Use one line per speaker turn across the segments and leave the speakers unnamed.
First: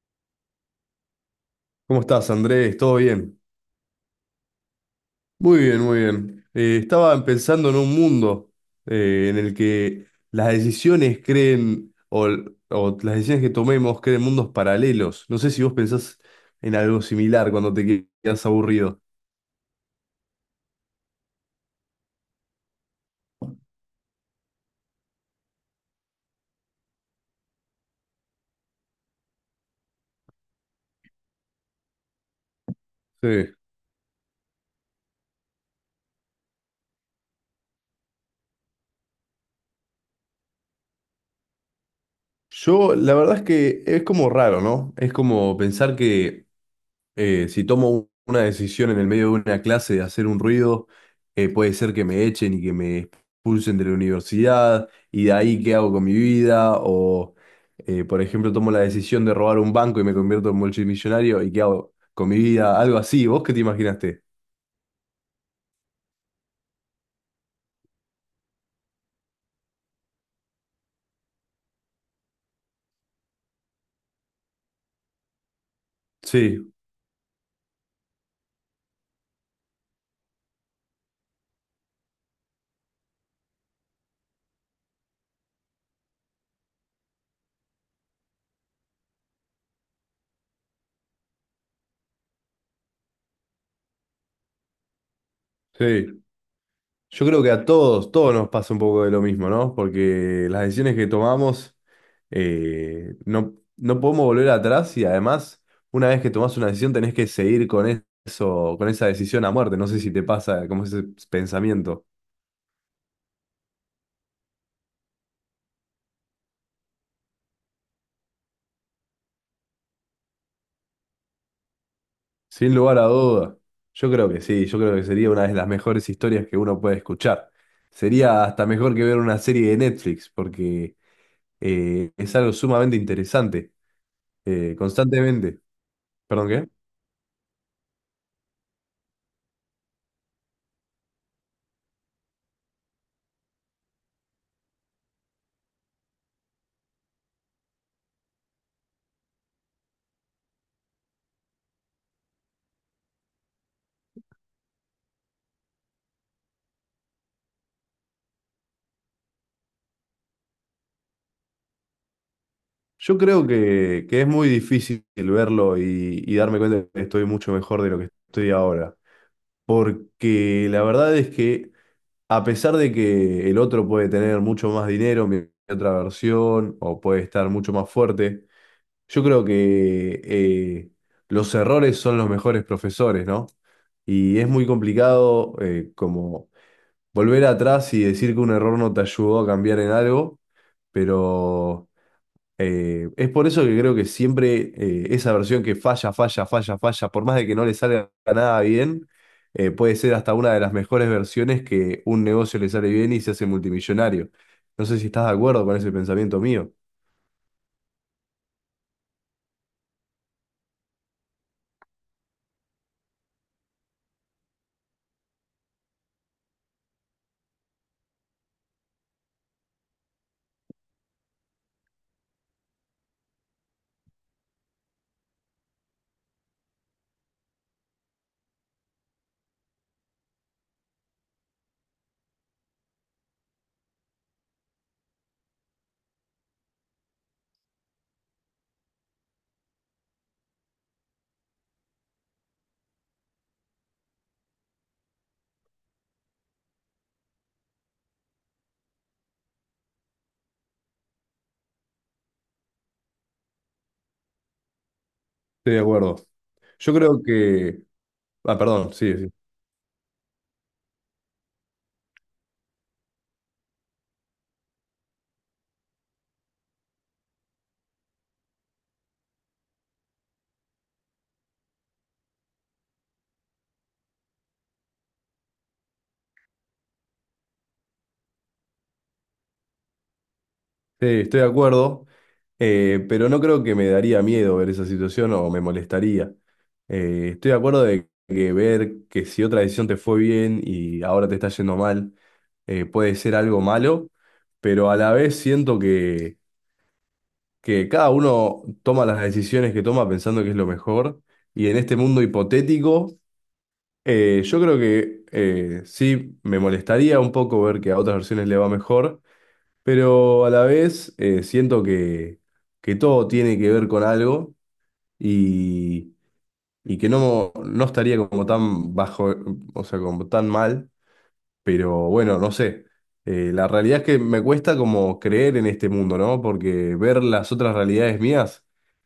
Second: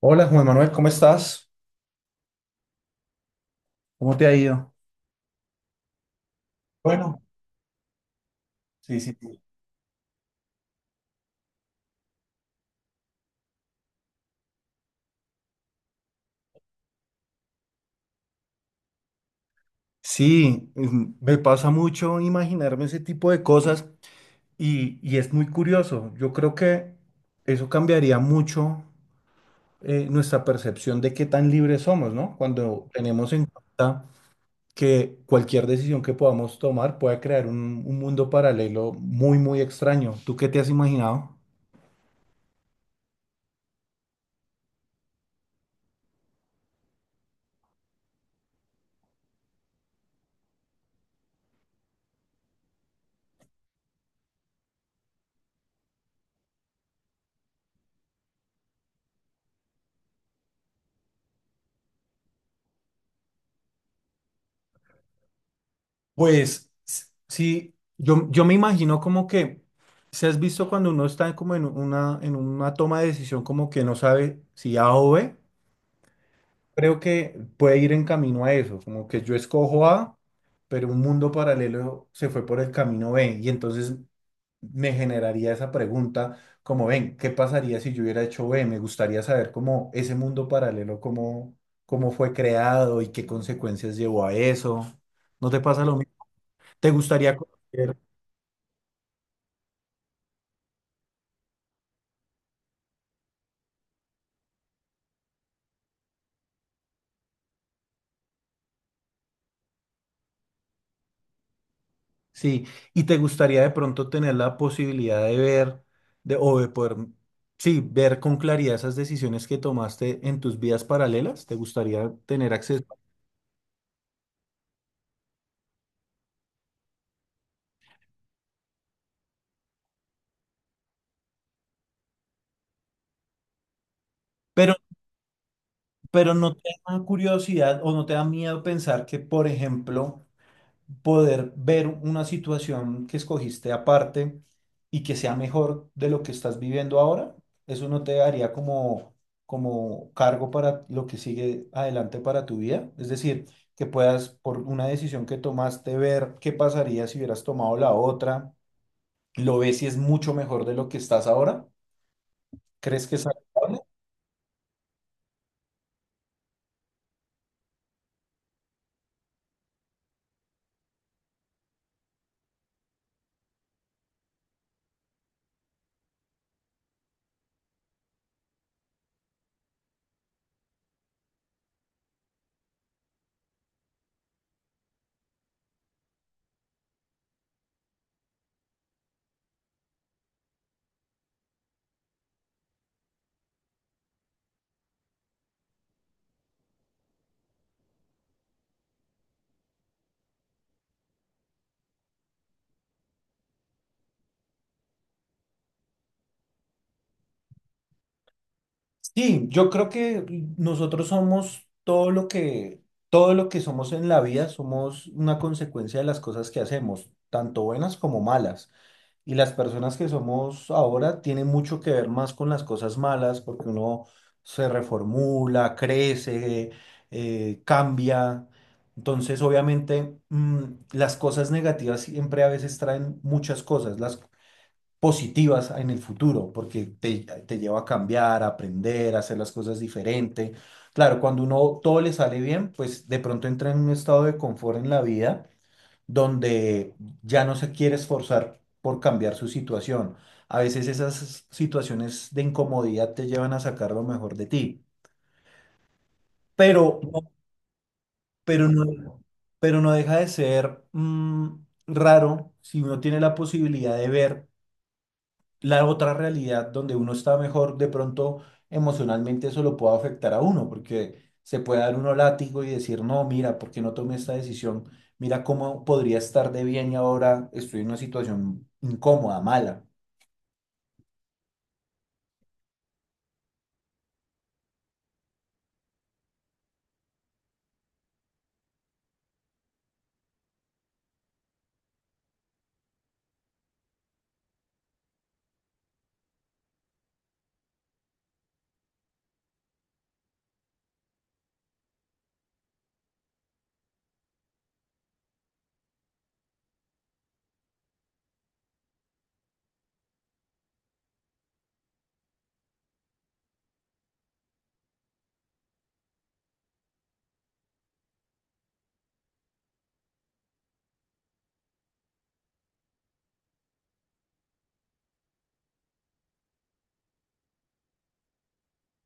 Hola Juan Manuel, ¿cómo estás?
¿Cómo estás, Andrés? ¿Todo bien?
¿Cómo te ha ido?
Muy bien, muy bien.
Bueno,
Estaba pensando en un mundo
sí, sí,
en
sí.
el que las decisiones creen, o las decisiones que tomemos creen mundos paralelos. No sé si vos pensás en algo similar cuando te quedas aburrido.
Sí, me pasa mucho imaginarme ese tipo de cosas y es muy curioso. Yo creo que eso cambiaría mucho, nuestra percepción de qué tan libres somos, ¿no? Cuando tenemos en
Sí.
cuenta que cualquier decisión que podamos tomar puede crear un mundo paralelo muy, muy extraño. ¿Tú qué te has imaginado?
Yo, la verdad es que es como raro, ¿no? Es como pensar que si tomo una decisión en el medio de una clase de hacer un ruido, puede ser que me echen y que me expulsen de la universidad, y de ahí qué hago con mi vida, o por ejemplo tomo la decisión de robar un banco y me convierto en multimillonario, y qué hago con mi vida, algo así, ¿vos qué te imaginaste?
Pues sí, yo me imagino como que, si has visto cuando uno está como en en una toma de decisión, como que no sabe si A o B,
Sí,
creo que puede ir en camino a eso, como que yo escojo A, pero un mundo paralelo se fue por el camino B. Y entonces me generaría esa pregunta como, ven, ¿qué pasaría si yo hubiera hecho B? Me gustaría saber cómo ese mundo paralelo, cómo, cómo fue creado y qué consecuencias llevó a eso. ¿No te pasa lo mismo?
sí.
¿Te
Yo
gustaría
creo que a
conocer?
todos, todos nos pasa un poco de lo mismo, ¿no? Porque las decisiones que tomamos no, no podemos volver atrás y además, una vez que tomás una decisión, tenés que seguir con eso, con esa decisión a muerte. No sé si te pasa como ese pensamiento.
Sí, y te gustaría de pronto tener la posibilidad de ver, de, o de poder, sí, ver con claridad esas decisiones que tomaste en tus vidas paralelas. ¿Te gustaría tener
Sin
acceso?
lugar a duda, yo creo que sí, yo creo que sería una de las mejores historias que uno puede escuchar. Sería hasta mejor que ver una serie de Netflix, porque es algo sumamente interesante,
Pero,
constantemente.
pero
¿Perdón
no
qué?
te da curiosidad o no te da miedo pensar que, por ejemplo, poder ver una situación que escogiste aparte y que sea mejor de lo que estás viviendo ahora, eso no te daría como, como cargo para lo que sigue adelante para tu vida. Es decir, que puedas, por una decisión que tomaste, ver qué pasaría si hubieras tomado la otra, lo ves y es mucho mejor de lo que estás ahora. ¿Crees que
Yo
es
creo
saludable?
que es muy difícil verlo y darme cuenta que estoy mucho mejor de lo que estoy ahora. Porque la verdad es que a pesar de que el otro puede tener mucho más dinero, mi otra versión, o puede estar mucho más fuerte, yo creo que los errores son los mejores profesores, ¿no? Y es muy complicado como volver atrás y decir que un error no te ayudó a cambiar en algo, pero... es por eso que creo que siempre esa versión que falla, falla, falla, falla, por más de que no le salga nada bien, puede ser hasta una de las mejores versiones que un negocio le sale bien y se hace multimillonario. No sé si estás de acuerdo con ese pensamiento mío.
Sí, yo creo que nosotros somos todo lo todo lo que somos en la vida, somos una consecuencia de las cosas que hacemos, tanto buenas como malas. Y las personas que somos ahora tienen mucho que ver más con las cosas malas, porque uno se reformula, crece, cambia. Entonces, obviamente, las cosas negativas siempre a veces traen muchas cosas. Las positivas en el futuro, porque te lleva a cambiar, a aprender, a hacer las cosas diferente. Claro, cuando uno todo le sale bien, pues de pronto entra en un estado de confort en la vida donde ya no se quiere esforzar por cambiar su situación. A veces esas situaciones de incomodidad te llevan a sacar lo mejor de ti,
Estoy de acuerdo. Yo
pero,
creo
no,
que... Ah,
pero
perdón, sí.
no, pero no deja de ser raro. Si uno tiene la posibilidad de ver la otra realidad donde uno está mejor, de pronto emocionalmente eso lo puede afectar a uno, porque se puede dar uno látigo y decir, no, mira, ¿por qué no tomé esta decisión? Mira cómo podría estar de bien y ahora estoy en una situación incómoda, mala.
Sí, estoy de acuerdo, pero no creo que me daría miedo ver esa situación o me molestaría. Estoy de acuerdo de que ver que si otra decisión te fue bien y ahora te está yendo mal, puede ser algo malo, pero a la vez siento que cada uno toma las decisiones que toma pensando que es lo mejor y en este mundo hipotético, yo creo que sí me molestaría un poco ver que a otras versiones le va mejor. Pero a la vez siento que todo tiene que ver con algo y, y que no, no estaría como tan bajo, o sea, como tan mal, pero bueno, no sé. La realidad es que me cuesta como creer en este mundo, ¿no? Porque ver las otras realidades mías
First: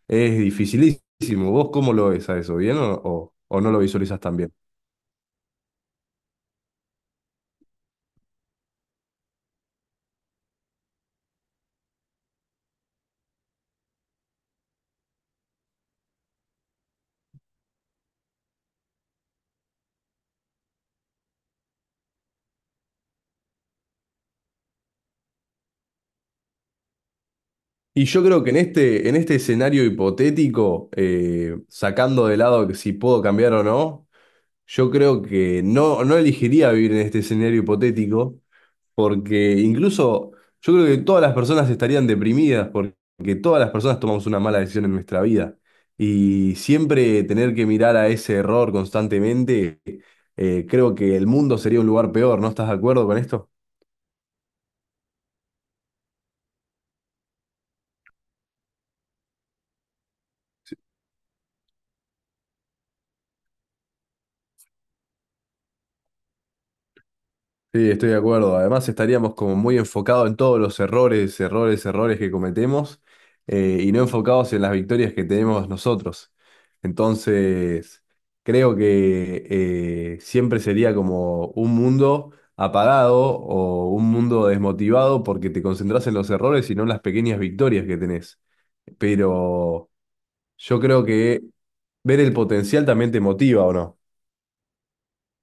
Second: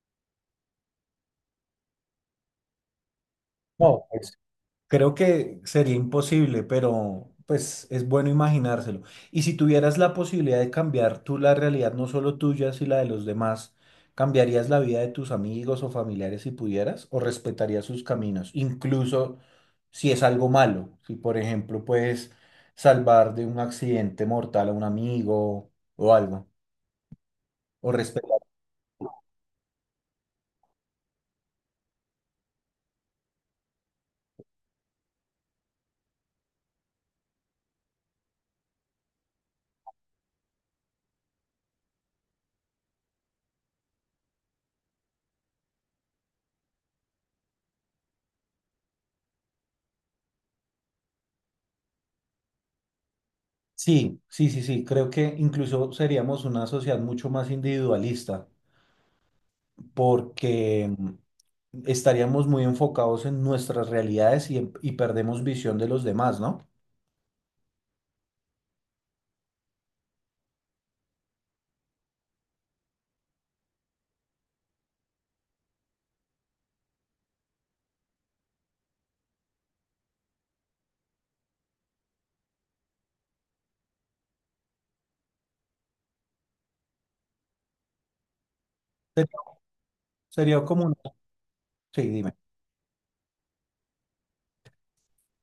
es dificilísimo. ¿Vos cómo lo ves a eso? ¿Bien o no lo
No,
visualizas tan bien?
creo que sería imposible, pero pues es bueno imaginárselo. Y si tuvieras la posibilidad de cambiar tú la realidad, no solo tuya, sino la de los demás, ¿cambiarías la vida de tus amigos o familiares si pudieras? ¿O respetarías sus caminos? Incluso si es algo malo, si por ejemplo puedes salvar de un accidente mortal a un amigo o algo, o
Y yo
respetar.
creo que en este escenario hipotético, sacando de lado que si puedo cambiar o no. Yo creo que no, no elegiría vivir en este escenario hipotético, porque incluso yo creo que todas las personas estarían deprimidas, porque todas las personas tomamos una mala decisión en nuestra vida. Y siempre tener que mirar a ese error constantemente, creo que el mundo sería un lugar peor. ¿No estás de acuerdo con esto?
Sí, sí, sí, sí, creo que incluso seríamos una sociedad mucho más individualista, porque estaríamos muy enfocados en nuestras realidades y perdemos visión de los demás, ¿no?
Sí, estoy de acuerdo. Además, estaríamos como muy enfocados en todos los errores, errores, errores que cometemos y no enfocados en las victorias que tenemos nosotros. Entonces, creo que siempre sería como un mundo apagado o un mundo desmotivado porque te concentras en los errores y no en las pequeñas victorias que tenés.
Sería,
Pero
sería
yo
como una...
creo que
Sí,
ver el
dime.
potencial también te motiva, ¿o no?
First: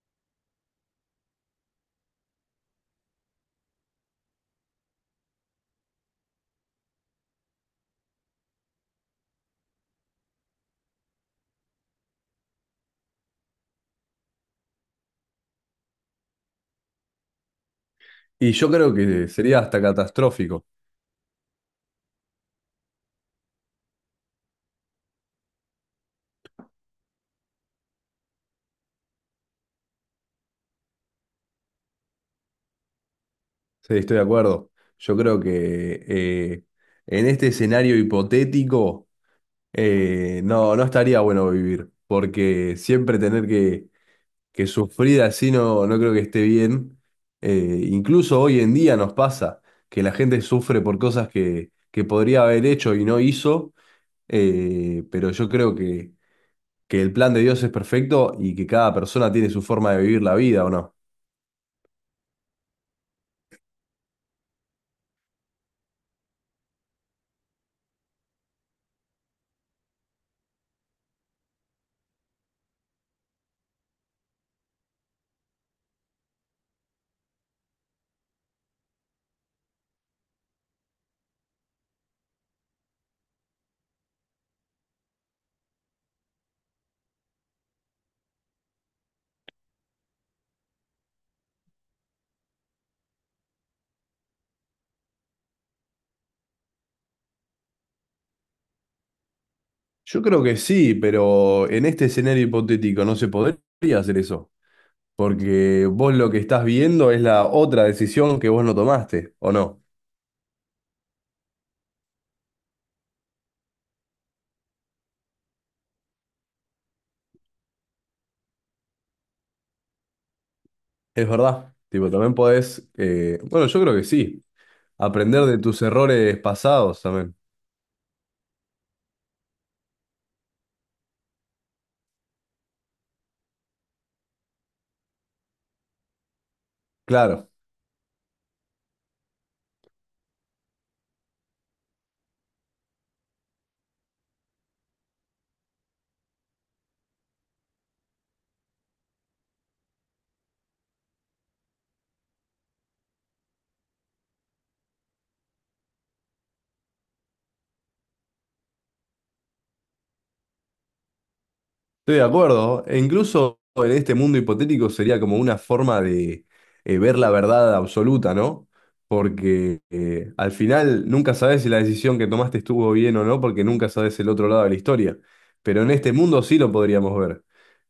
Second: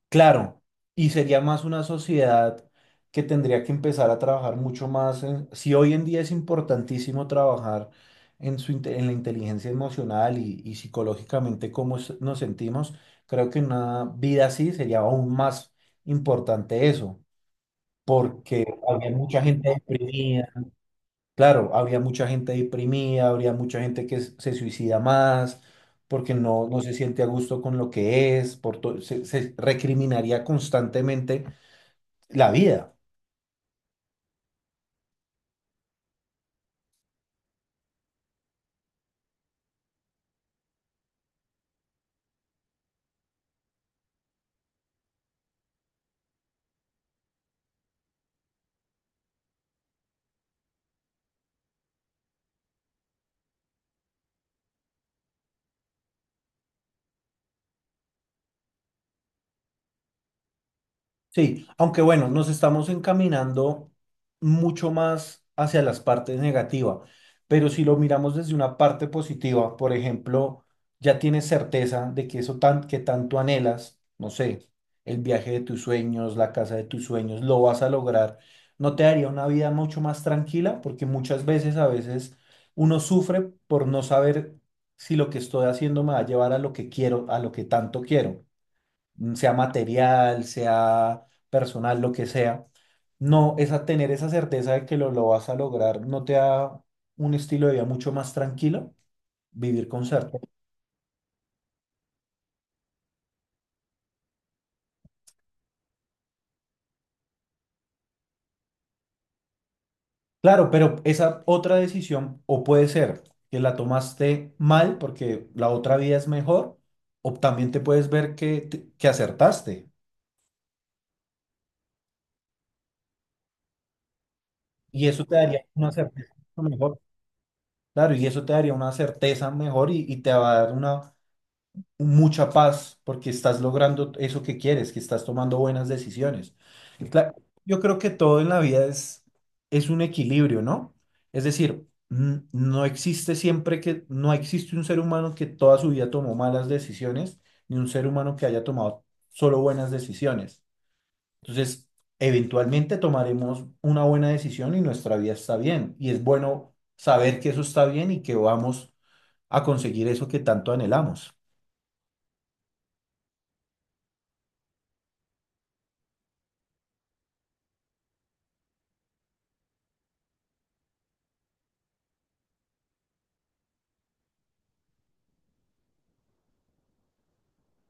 Claro, y sería más una sociedad que tendría que empezar a trabajar mucho más en... Si hoy en día es importantísimo trabajar en la inteligencia emocional y psicológicamente cómo nos sentimos, creo que en una vida así sería aún más importante eso,
Y
porque
yo creo
había
que
mucha
sería
gente
hasta
deprimida.
catastrófico.
Claro, habría mucha gente deprimida, habría mucha gente que se suicida más, porque no, no se siente a gusto con lo que es, por se recriminaría constantemente la vida.
Sí, estoy de acuerdo. Yo creo que en este escenario hipotético no, no estaría bueno vivir, porque siempre tener que sufrir así no, no creo que esté bien. Incluso hoy en día nos pasa que la gente sufre por cosas que podría haber hecho y no hizo, pero yo creo que el plan de Dios es perfecto y que cada persona tiene su forma de vivir la vida, ¿o no?
Sí, aunque bueno, nos estamos encaminando mucho más hacia las partes negativas, pero si lo miramos desde una parte positiva, por ejemplo, ya tienes certeza de que eso tan, que tanto anhelas, no sé, el viaje de tus sueños, la casa de tus sueños, lo vas a lograr, ¿no te daría una vida mucho más tranquila? Porque muchas veces, a veces, uno sufre por no saber si lo que estoy haciendo me va a llevar a lo que quiero, a lo que tanto quiero, sea material, sea personal, lo que sea, no, esa, tener esa certeza de que lo vas a lograr no te da un estilo de vida mucho más tranquilo, vivir con
Yo creo
certeza.
que sí, pero en este escenario hipotético no se podría hacer eso, porque vos lo que estás viendo es la otra decisión que vos no tomaste, ¿o no?
Claro, pero esa otra decisión, o puede ser que la tomaste mal porque la otra vida es mejor, o también te puedes ver que, que acertaste
Es verdad. Tipo, también podés, bueno, yo creo que sí,
y eso te
aprender de
daría
tus
una certeza
errores
mucho mejor.
pasados también.
Claro, y eso te daría una certeza mejor y te va a dar una mucha paz porque estás logrando eso que quieres, que estás tomando buenas decisiones. Cla-
Claro.
yo creo que todo en la vida es un equilibrio, ¿no? Es decir, no existe siempre que, no existe un ser humano que toda su vida tomó malas decisiones, ni un ser humano que haya tomado solo buenas decisiones. Entonces, eventualmente tomaremos una buena decisión y nuestra vida está bien. Y es bueno saber que eso está bien y que vamos a conseguir eso que tanto anhelamos.
Estoy de acuerdo. E incluso en este mundo hipotético sería como una forma de ver la verdad absoluta, ¿no? Porque al final nunca sabes si la decisión que tomaste estuvo bien o no, porque nunca sabes el otro lado de la historia. Pero en este mundo sí lo podríamos ver.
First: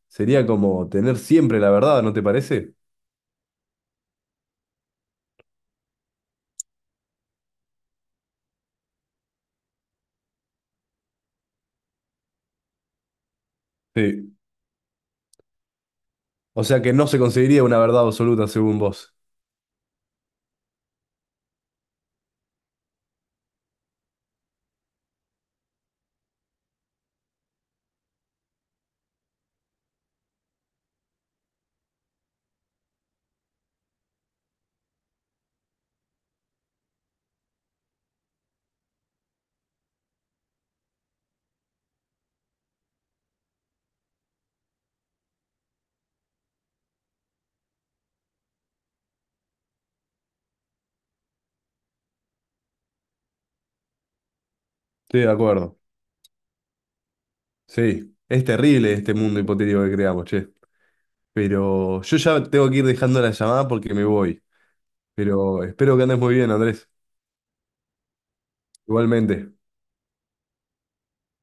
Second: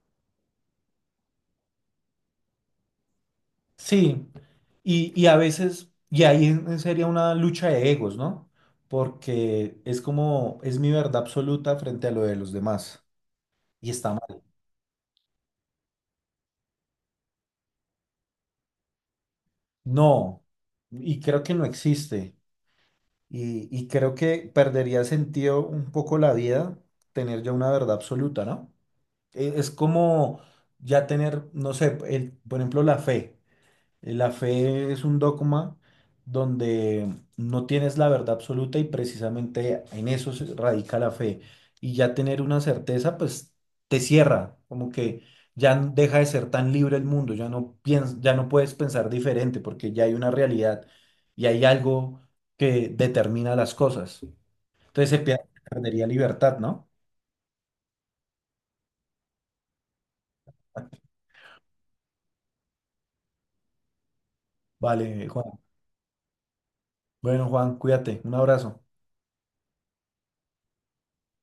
Sería como tener siempre la verdad, ¿no te parece?
Sí, y a veces, sería una lucha de egos, ¿no? Porque es como, es mi verdad absoluta frente a lo de los demás, y está
Sí.
mal.
O sea que no se conseguiría una verdad absoluta según vos.
No, y creo que no existe, y creo que perdería sentido un poco la vida tener ya una verdad absoluta, ¿no? Es como ya tener, no sé, el, por ejemplo, la fe. La fe es un dogma donde no tienes la verdad absoluta y precisamente en eso se radica la fe. Y ya tener una certeza, pues te cierra, como que ya deja de ser tan libre el mundo, ya ya no puedes pensar diferente porque ya hay una realidad y hay algo que determina las cosas. Entonces se
Estoy de
pier-
acuerdo.
Perdería libertad, ¿no?
Sí. Es terrible este mundo hipotético que creamos, che. Pero yo ya tengo que ir dejando la llamada porque me voy.
Vale,
Pero
Juan.
espero que andes muy bien, Andrés.
Bueno, Juan, cuídate. Un abrazo.
Igualmente.